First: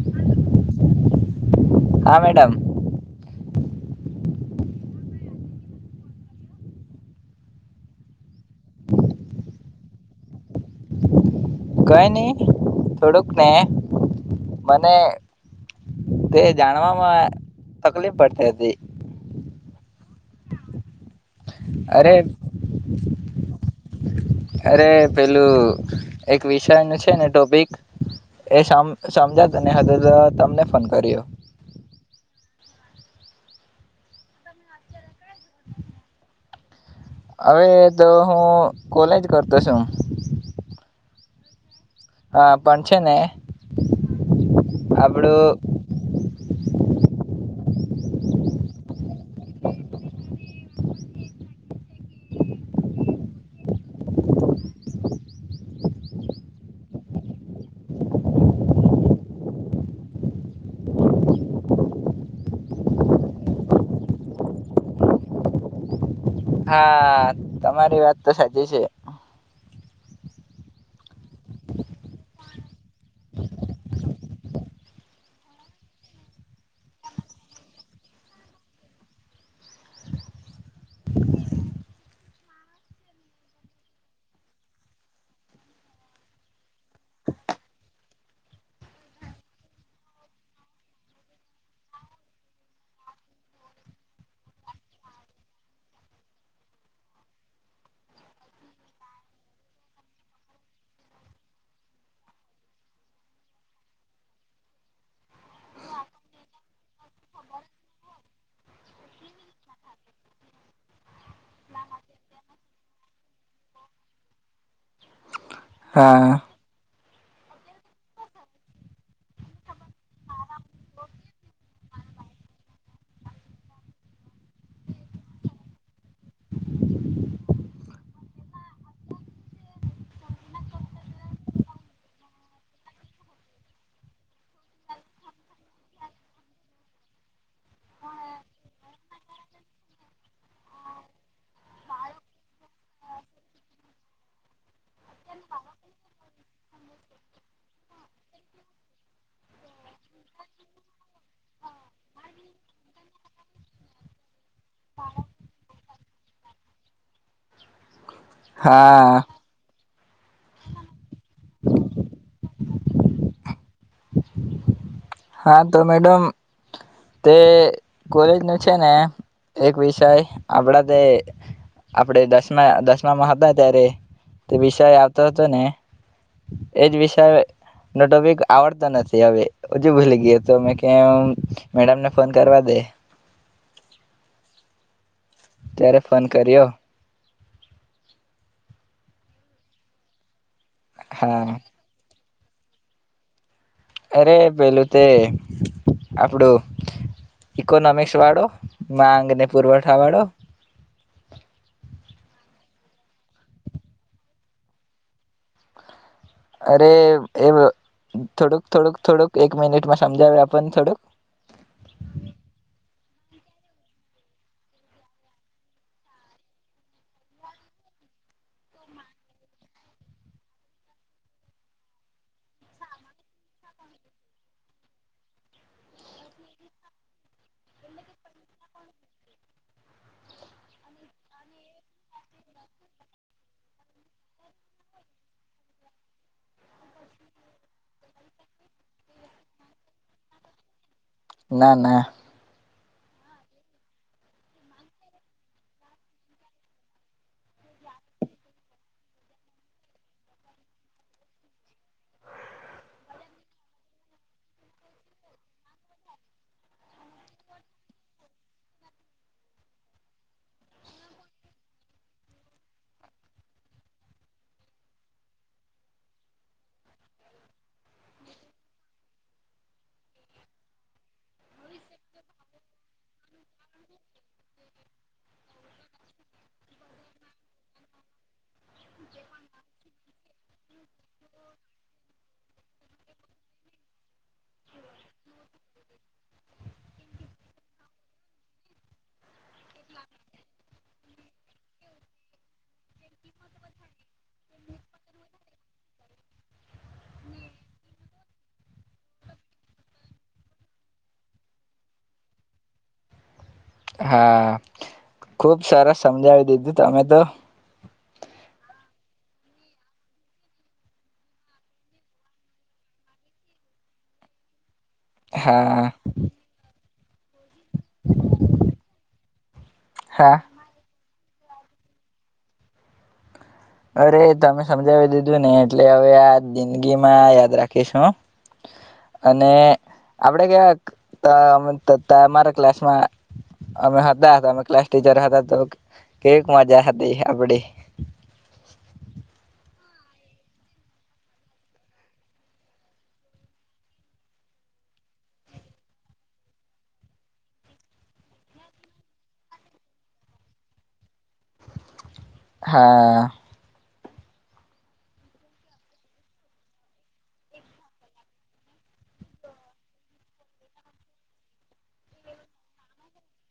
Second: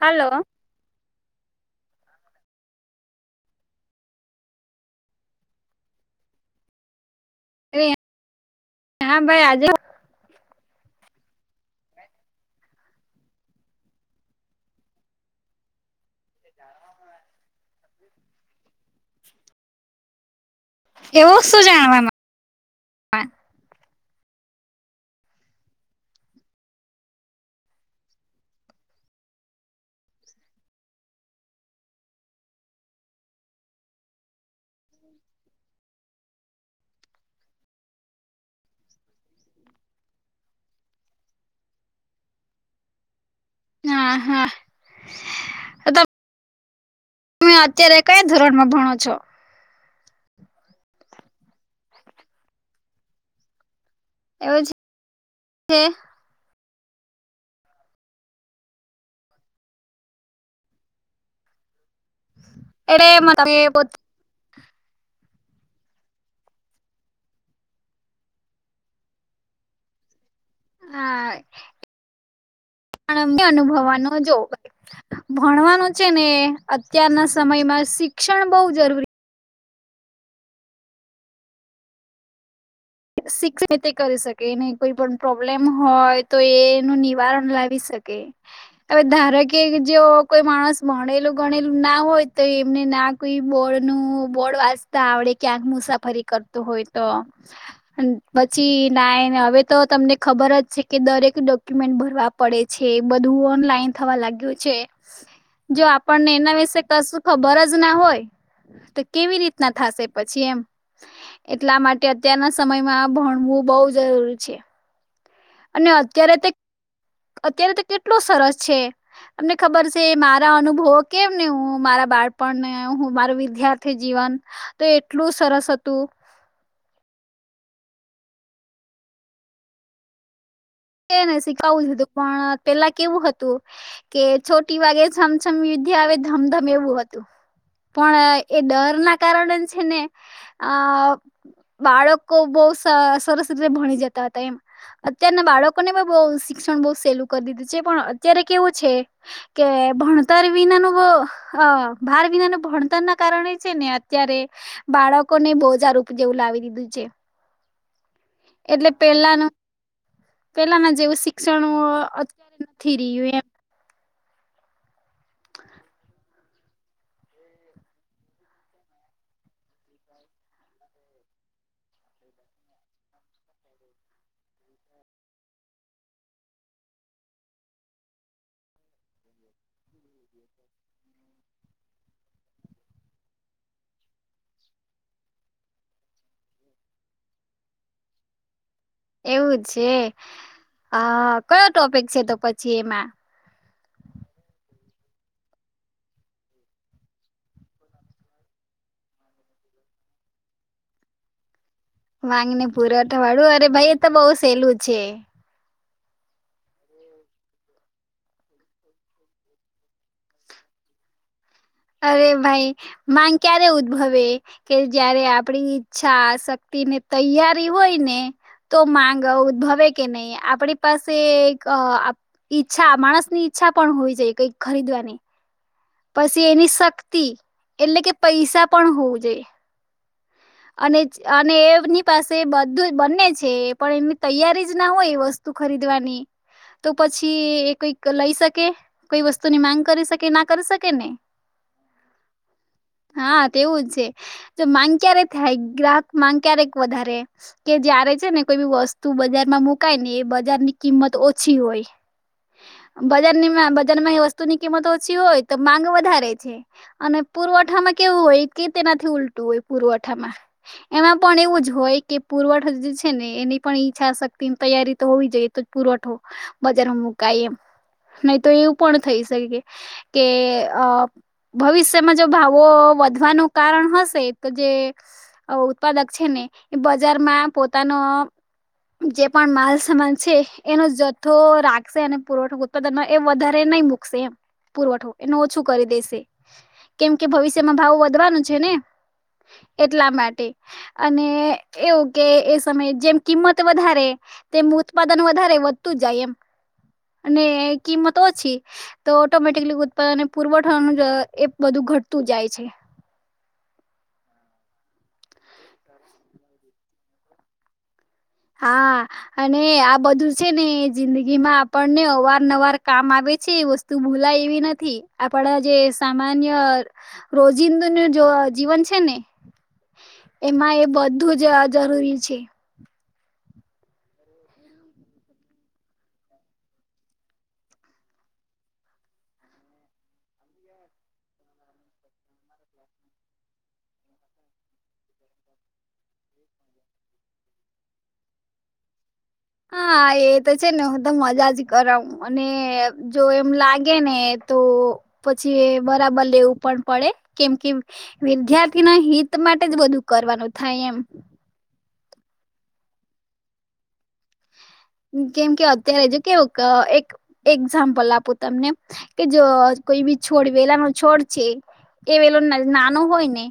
Hello હા madam હ હા [unintelligible] કઈ નહ થોડુંક ને મને તે જાણવામાં તકલીફ પડતી હતી એવું શું અરે જાણવામાં અરે પેલું એક વિષય ન છે, ને ટોપીક એ સમ સમજાતું ને હ હતો તો તમને ફોન કર્યો હવે તો હું કોલેજ કરતો છું હા પણ છે, ને હા હા હ બળો [inaudible] તમે અત્યારે કયા ધોરણમાં ભણો છો એવું જ છે. એે એમાં તમે લોકો હા તમારી વાત તો સાચી છે. હા [unintelligible] જો ભણવાનું છે ને અત્યારના સમયમાં શિક્ષણ બો જરૂરી [unintelligible] મિતી કરી શકે ને કોઈ પણ પ્રોબ્લેમ હોય તો એનું નિવારણ લાવી શકે હવે ધારો કે જે કોઈ માણસ ભણેલું ગણેલું ના હોય તો એમને ના કોઈ બોર્ડનું બોર્ડ વાંચતા આવડે ક્યાંક મુસાફરી કરતો હોય તો. આન પછી ના હવે તો તમને ખબર જ છે કે દરેક ડોક્યુમેન્ટ ભરવા પડે છે બધું ઓનલાઇન થવા લાગ્યું છે જો આપણને એના વિશે કશું ખબર જ ના હોય તો કેવી રીતના થશે પછી એમ એટલા માટે અત્યારના સમયમાં આ ભણવું બહુ જરૂરી છે. અને હા અત્યારે તે અત્યારે તો કેટલું સરસ છે તમને ખબર છે મારા અનુભવો કેમ ને હું મારા બાળપણને હું મારું વિદ્યાર્થી જીવન તો એટલું સરસ હતું. શીખું જ હતું પણ પેલા કેવું હતું કે છોટી વાગે છમછમ યુધ્યા આવે ધમધમ એવું હતું પણ એ ડર ના કારણે છે ને આ બાળકો બો સ સરસ રીતે ભણી જતા હતા એમ અત્યારના બાળકો લોકોને બો શિક્ષણ બો સેલું કરી દીધું છે પણ અત્યારે કેવું છે કે ભણતર વિનાનું ભાર વિનાનું ભણતર ના કારણે છે ને અત્યારે બાળકોને બીજા રૂપ જેવું લાવી દીધું છે. એટલે હા પેલાનું પેલાના જેવું શિક્ષણ અ નથી રહ્યું એમ. હા તો મેડમ તે કોલેજ નું છે ને એક વિષય આપડા તે આપણે દસમા દસમામાં હતા ત્યારે તે વિષય આવતો હતો ને એજ વિષય નો ટોપિક આવડતો નથી હવે હજુ ભૂલી ગયા તો મે ક્યા મેડમને ફોન કરવા દે. ત્યારે ફોન કર્યો. એવું જ છે. હા કયો ટોપિક છે તો પછી એમાં અરે પેલું તે આપડું ઈકોનોમિક્સ વાળો માંગને પુરવઠા વાળો વાંગને પુરવઠા વાળું અરે ભાઈ એ તો બહ સહેલું છે. અરે એ થોડુંક થોડુંક થોડુંક એક મિનિટમાં સમજાવે આપણને થોડુંક. અરે ભાઈ માંગ ક્યારે ઉદ્ભવે કે જયારે આપડી ઈચ્છા શક્તિ ને તૈયારી હોય ને તો માંગ ઉદ્ભવે કે નહી આપણી પાસે એક ઈચ્છા માણસની ઈચ્છા પણ હોય જાય કઈ ખરીદવાની પછી એની શક્તિ એટલે કે પૈસા પણ હોવું જોઈએ. અને અને એમની પાસે બધું બંને છે પણ એમની તૈયારી જ ના હોય વસ્તુ ખરીદવાની તો પછી એ કઈક લઈ શકે કોઈ વસ્તુની માંગ કરી શકે ના કરી શકે ને. ના, ના. હા તેવું જ છે જો માંગ ક્યારે થાય ગ્રાહક માંગ ક્યારેક વધારે કે જ્યારે છે ને કોઈ વસ્તુ બજારમાં મુકાય ને એ બજારની કિંમત ઓછી હોય બજારની બજારમાં એ વસ્તુની કિંમત ઓછી હોય તો માંગ વધારે છે અને પુરવઠામાં કેવું હોય કે તેનાથી ઉલટું હોય પુરવ એમાં પણ એવું જ હોય કે પુરવઠો જે છે ને એની પણ ઈચ્છાશક્તિ તૈયારી તો હોવી જઈ તો જ પુરવઠો બજારમાં મુકાય એમ નહી તો એવું પણ થઈ શકે કે ભવિષ્યમાં જો ભાવો વધવાનું કારણ હશે તો જે ઉત્પાદક છે ને એ બજારમાં પોતાનો જે પણ માલ સમાન છે એનો જથ્થો રાખશે અને પુરવઠો ઉત્પાદનમાં એ વધારે નહી મુૂકશે એમ પુરવઠો એનું ઓછું કરી દેશે કેમ કે ભવિષ્યમાં ભાવ વધવાનું છે ને. એટલા માટે અને એવું કે એ સમયે જેમ કિંમત વધારે તેમ ઉત્પાદન વધારે વધતું જાય એમ અને કિંમત ઓછી તો ઓટોમેટિકલી ઉત્પાદન પુરવઠાનું જ એ બધું ઘટતું જાય છે. હા ખુબ સરસ સમજાવી દીધું તમે તો હા અને આ બધું છે ને જિંદગી માં આપણને અવાર નવાર કામ આવે છે વસ્તુ ભૂલાય એવી નથી. આપડા જે હા સામાન અન રોજિંદુ નું જો જીવન છે ને હા એમાં એ બ વધુ જ જરૂરી છે. અરે તમે સમજાવી દીધું ને એટલે હવે આ જિંદગીમાં યાદ રાખીશું અને આપડે કેવાંક ત તમ તમારા ક્લાસમાં અમે હતા અમે ક્લાસ ટીચર હતા તો કેવીક મજા હતી આપડી. હા એ તો છે ને હું તો મજા જ કરાવ મને જો એમ લાગે ને તો પછી બરાબર લેવું પણ પડે કેમ કે વિદ્યાર્થી ના હિત માટે જ બધું કરવાનું થાય એમ. હા. કેમ કે અત્યારે જો કેવું એક એક્ઝામ્પલ આપું તમને કે જો કોઈ બી છોડ વેલા ન છોડ છે એ વેલો નાનો હોય ને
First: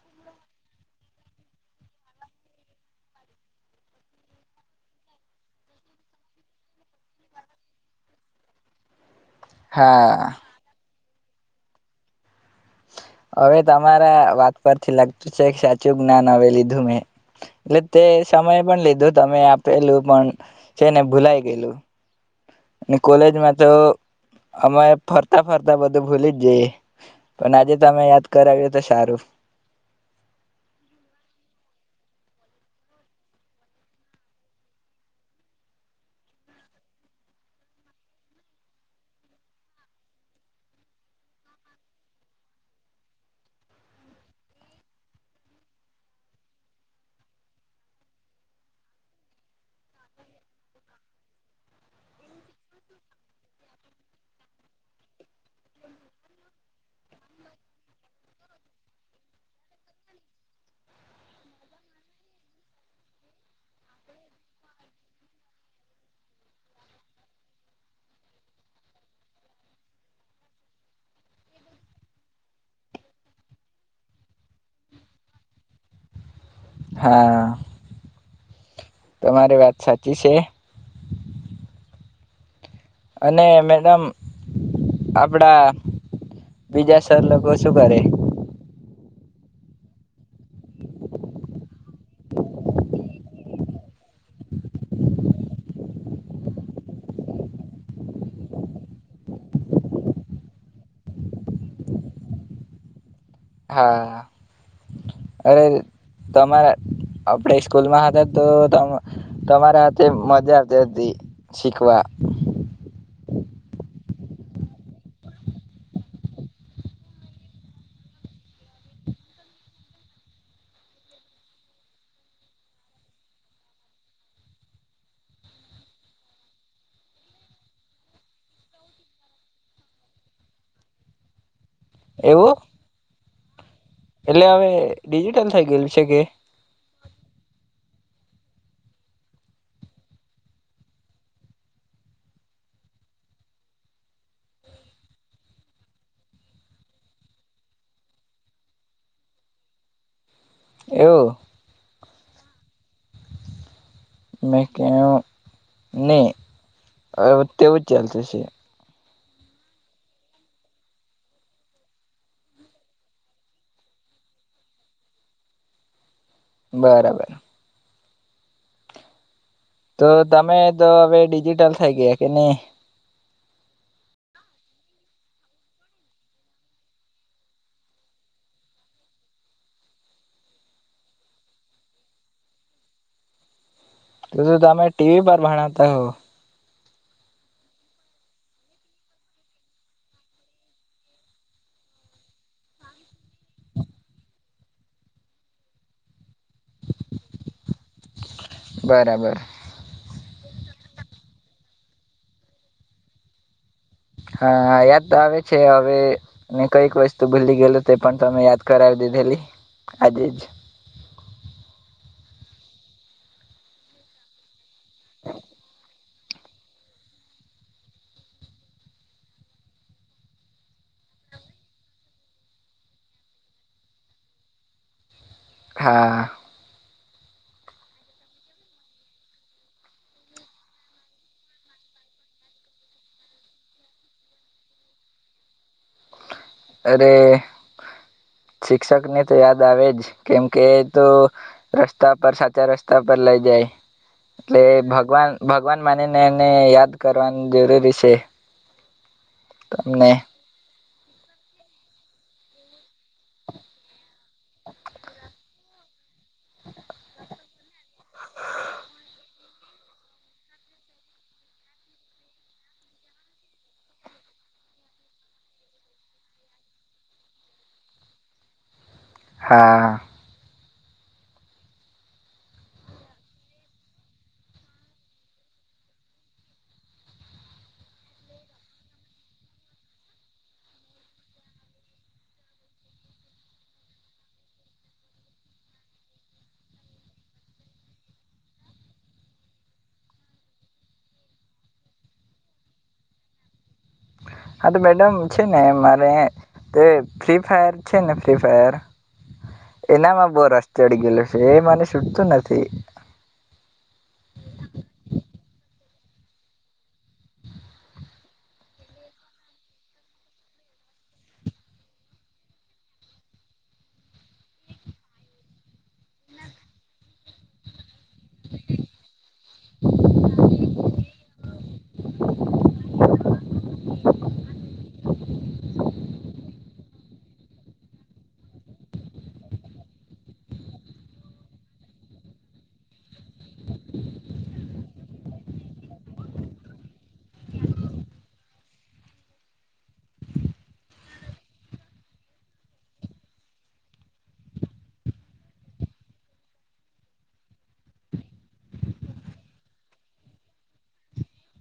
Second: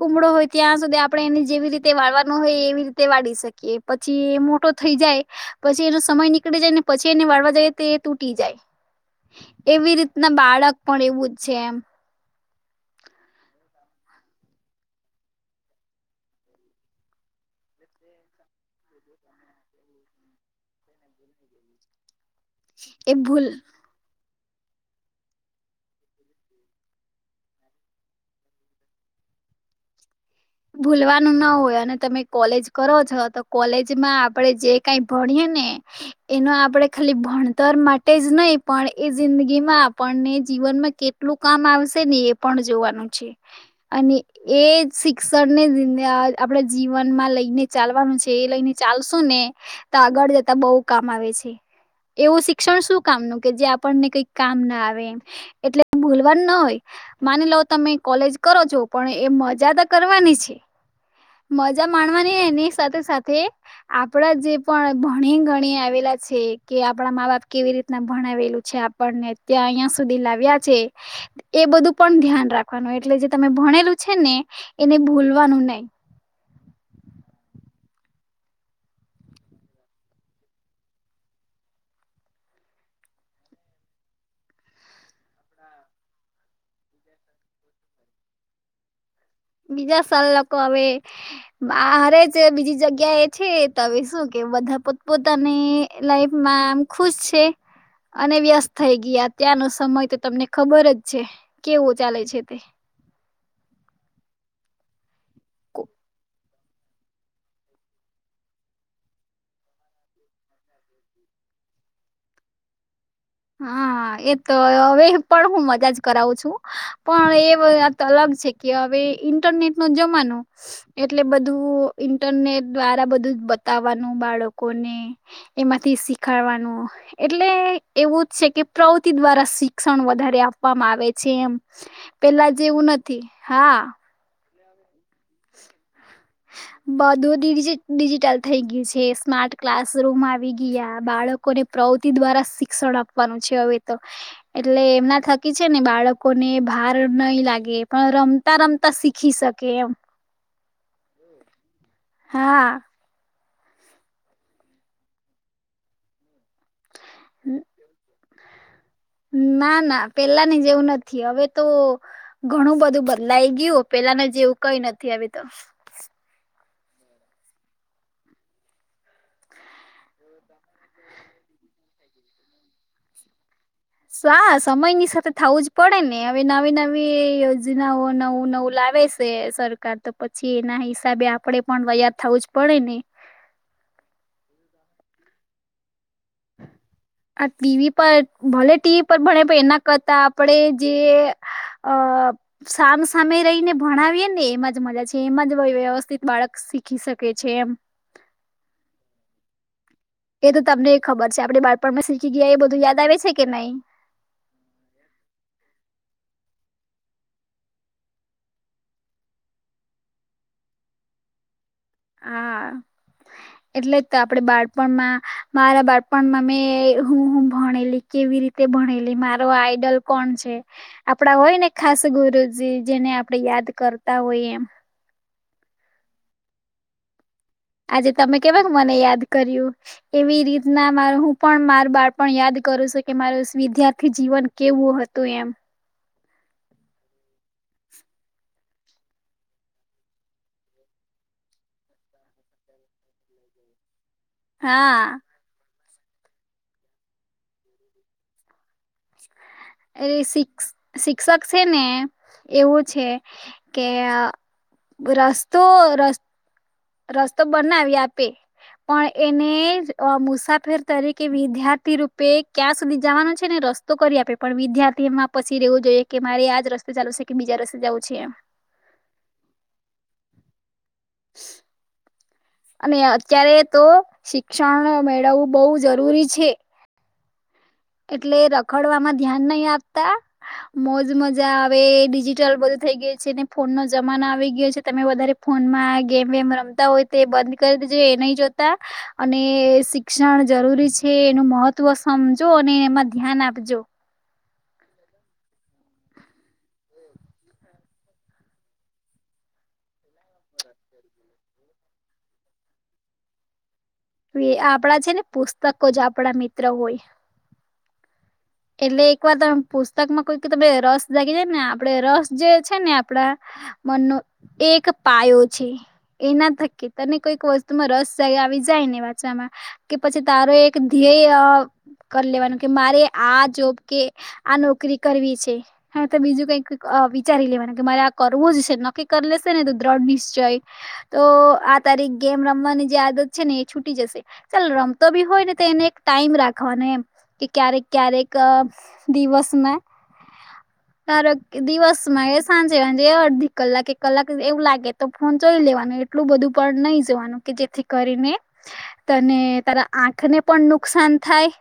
કુમડો હોય ત્યાં સુધી આપણે એને જેવી રીતે વાળવાનો હોય એવી રીતે વાળી શકીએ પછી મોટો થઈ જાય. પછી એનો સમય નીકળી જાય ને પછી એને વાળવા જઈએ તો એ તૂટી જાય. એવી હા રીતના બાળક પણ એવું જ છે એમ. હવે તમારા વાત પરથી લાગતું છે સાચું જ્ઞાન હવે લીધું મેં એટલે તે સમય પણ લીધું તમે આપેલું પણ છે ને ભૂલાય ગયેલું. ને એ ભૂલ કોલેજમાં તો અમે ફરતા ફરતા બધું ભૂલી જ જઈએ પણ આજે તમે યાદ કરાવીએ તો સારું. ભૂલવાનું ના હોય અને તમે કોલેજ કરો છો તો કોલેજમાં આપણે જે કઈ ભણીએ ને એનો આપણેે ખાલી ભણતર માટે જ નહી પણ એ જિંદગીમાં આપણને જીવનમાં કેટલું કામ આવશે ને એ પણ જોવાનું છે અને એ શ્ષ આપણા જીવનમાં લઈને ચાલવાનું છે એ લઈને ચાલશું ને તો આગળ જતા બહુ કામ આવે છે એવું શિક્ષણ શું કામનું કે જે આપણને કઈ કામ ના આવે એમ એટલે ભૂલવાનું ના હોય માની લો તમે કોલેજ કરો છો પણ એ મજા ત કરવાની છે. મજા માણવાની ને સાથે સાથે આપડા જે પણ ભણી ગણી આવેલા છે કે આપડા મા બાપ કેવી રીતના ભણાવલું છે આપણને ત્યાં અહિયાં સુધી લાવ્યા છે એ બધું પણ ધ્યાન રાખવાનું એટલે જે તમે ભણેલું છે ને એને ભૂલવાનું નઇ. હા. તમારી વાત સાચી છે. અને મેડમ આપડા બીજા સર લોકો શું કરે. બીજા સર લોકો હવે આ રે જ બીજી જગ્યા એ છે હવે શું કે બધા પોત પોતાની લાઈફમાં આમ ખુશ છે અને વ્યસ્ત થઈ ગયા ત્યાંનો સમય તો તમને ખબર જ છે કેવો ચાલે છે તે. હા અરે, તમારા આપણે સ્કૂલમાં હતા તો તમ તમારા હાથે મજા જ હતી શીખવા. હા એ તો હવે પણ હું મજા જ કરાવું છું પણ એ વાત અલગ છે કે હવે ઈન્ટરનેટ નો જમાનો એટલે બધું ઈન્ટરનેટ દ્વારા બધું જ બતાવવાનું બાળકોને એમાંથી શીખાડવાનું એટલે એવું જ છે કે પ્રવૃતિ દ્વારા શિક્ષણ વધારે આપવામાં આવે છે એમ પેલા જેવું નથ થી હા. એ હવે ડીજિટલ થઈ ગઈ બધું ડિજિ ડિજિટલ થઈ ગયું છે એ સ્માર્ટ ક્લાસરૂમ આવી ગયા બાળકોને પ્રવૃતિ દ્વારા શિક્ષણ આપવાનું છે હવે તો એટલે એમના થકી છે ને બાળકોને ભાર નહી લાગે પણ રમતા રમતા શીખી શકે એમ. એવું. હા. મે કેવું ની અવે તેવું જ ચાલતું છે. ના ના પેલા ની જેવું નથી હવે તો ઘણું બધું બદલાઈ ગયું પેલાનું જેવું કઈ નથી હવે તો. બરાબર. તો તમે તો હવે ડિજિટલ થઈ ગયા કે ની. સા સમયની સાથે થવું જ પડે ને હવે નવી નવી યોજનાઓ નવું નવું લાવે છે સરકાર તો પછી એના હિસાબે આપડે પણ [unintelligible] થવું જ પડે ને. તો તો તમે ટીવી પર ભણાવતા હો. આ ટીવી પર ભલે ટીવી પર ભણે એના કરતા આપડે જે અ સામસામે રહીને ભણાવીએ ને એમાં જ મજા છે એમાં જ વ્યવસ્થિત બાળક શીખી શકે છે એમ. બરાબર એ તો તમને ખબર છે આપડે બાળપણમાં શીખી ગયા એ બધું યાદ આવે છે કે નહી. હા યાદ તો આવે છે હવે ને કઈક વસ્તુ ભૂલી ગયેલ તે પણ તમે યાદ કરાવી દીધેલી આજે જ. હા એટલે જ આપડે બળ પણ મા મારા બાળ પણ મા મેં હું હું ભણેલી કેવી રીતે ભણેલી મારો આઈડલ કોણ છે આપડા હોય ને ખાસ ગુરુજી જેને આપણે યાદ કરતા હોય એમ. હા. આજે તમે કેવાક મને યાદ કર્યું એવી રીતના મા હું પણ મારું બાળપ યાદ કરું છું કે મારું વિદ્યાર્થી જીવન કેવું હતું એમ. અરે શિક્ષક ને તો યાદ આવે જ કેમકે તો રસ્તા પર સાચા રસ્તા પર લઇ જાય. એટલે હા ભગવાન ભ ભગવાન માની ને એમને યાદ કરવાનું જરૂરી છે. તમને એ સિક્સ શિક્ષક છે, ને એવું છે કે રસ્તો ર [unintelligible] તો બનાવી આપે પણ, એને જ મુસાફર તરીકે વિદ્યાર્થી રૂપે ક્યાં સુધી જવાનો છે ને રસ્તો કરી આપે પણ વિદ્યાર્થી એમાં પછી રવું જોઈએ કે મારે આજ રસ્તે ચાલુ છે કે બીજા રસ્તે જવું છે એમ હા [inaudible] અને અત્યારે તો શિક્ષણ મેળવવું બહવ જરૂરી છે એટલે રખડવાવામાં ધ્યાન નહી આપતા મોજ મજા હવે ડિજિટલ બધું થઈ ગયું છે ને ફોન ન જમાનો આવી ગયો છે, તમે વધારે ફોનમાં ગેમ વેમ રમતા હોય તે બંધ કરી દેજો, એ નહી જોતા અને શિક્ષણ જરૂરી છે એનું મહત્વ સમજ જોને એમાં ધ્યાન આપજો. હા, તો મેડમ છે ને મારે તે ફ્રી ફાયર છે ને ફ્રી ફાયર એનામાં બહુ રસ ચડી ગયેલો છે એ મને છૂટતું નથી. હવે આપણા છે ને પુસ્તકો જ આપણા મિત્ર હોય એટલે એક વાર તમે પુસ્તકમાં કોઈક તમે રસ જાગી જાયને આપણે રસ જે છે ને આપણા મનનો એ એક પાયો છે. એના થકી તને કોઈક વસ્તુમાં રસ આવી જાય ને વાંચવામાં કે પછી તારો એક ધ્યેય કરી લેવાનું કે મારે આ જોબ કે આ નોકરી કરવી છે. હા તો બીજું કઈક અ વિચારી લેવાનું કે મારે આ કરવું જ છે. નક્કી કર લેશે ને તો દ્રઢ નિશ્ચય તો આ તારી ગેમ રમવાની જે આદત છે ને એ છૂટી જશે ચાલ રમતો બી હોય ને તો, એને એક ટાઈમ રાખવાનો એમ કે ક્યારેક ક્યારેક દિવસમાં ધારો કે દિવસમાં એ સાંજે સાંજે અડધી કલાકે કલાકે એવું લાગે તો, ફોન જોઈ લેવાનું એટલું બધું પણ નહી જોવાનું કે જેથી કરીને તને તારા આંખને પણ નુકસાન થાય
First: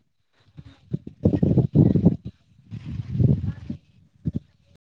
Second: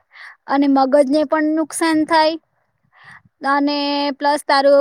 અને મગજને પણ નુકસાન થાય. અને પ્લસ તારું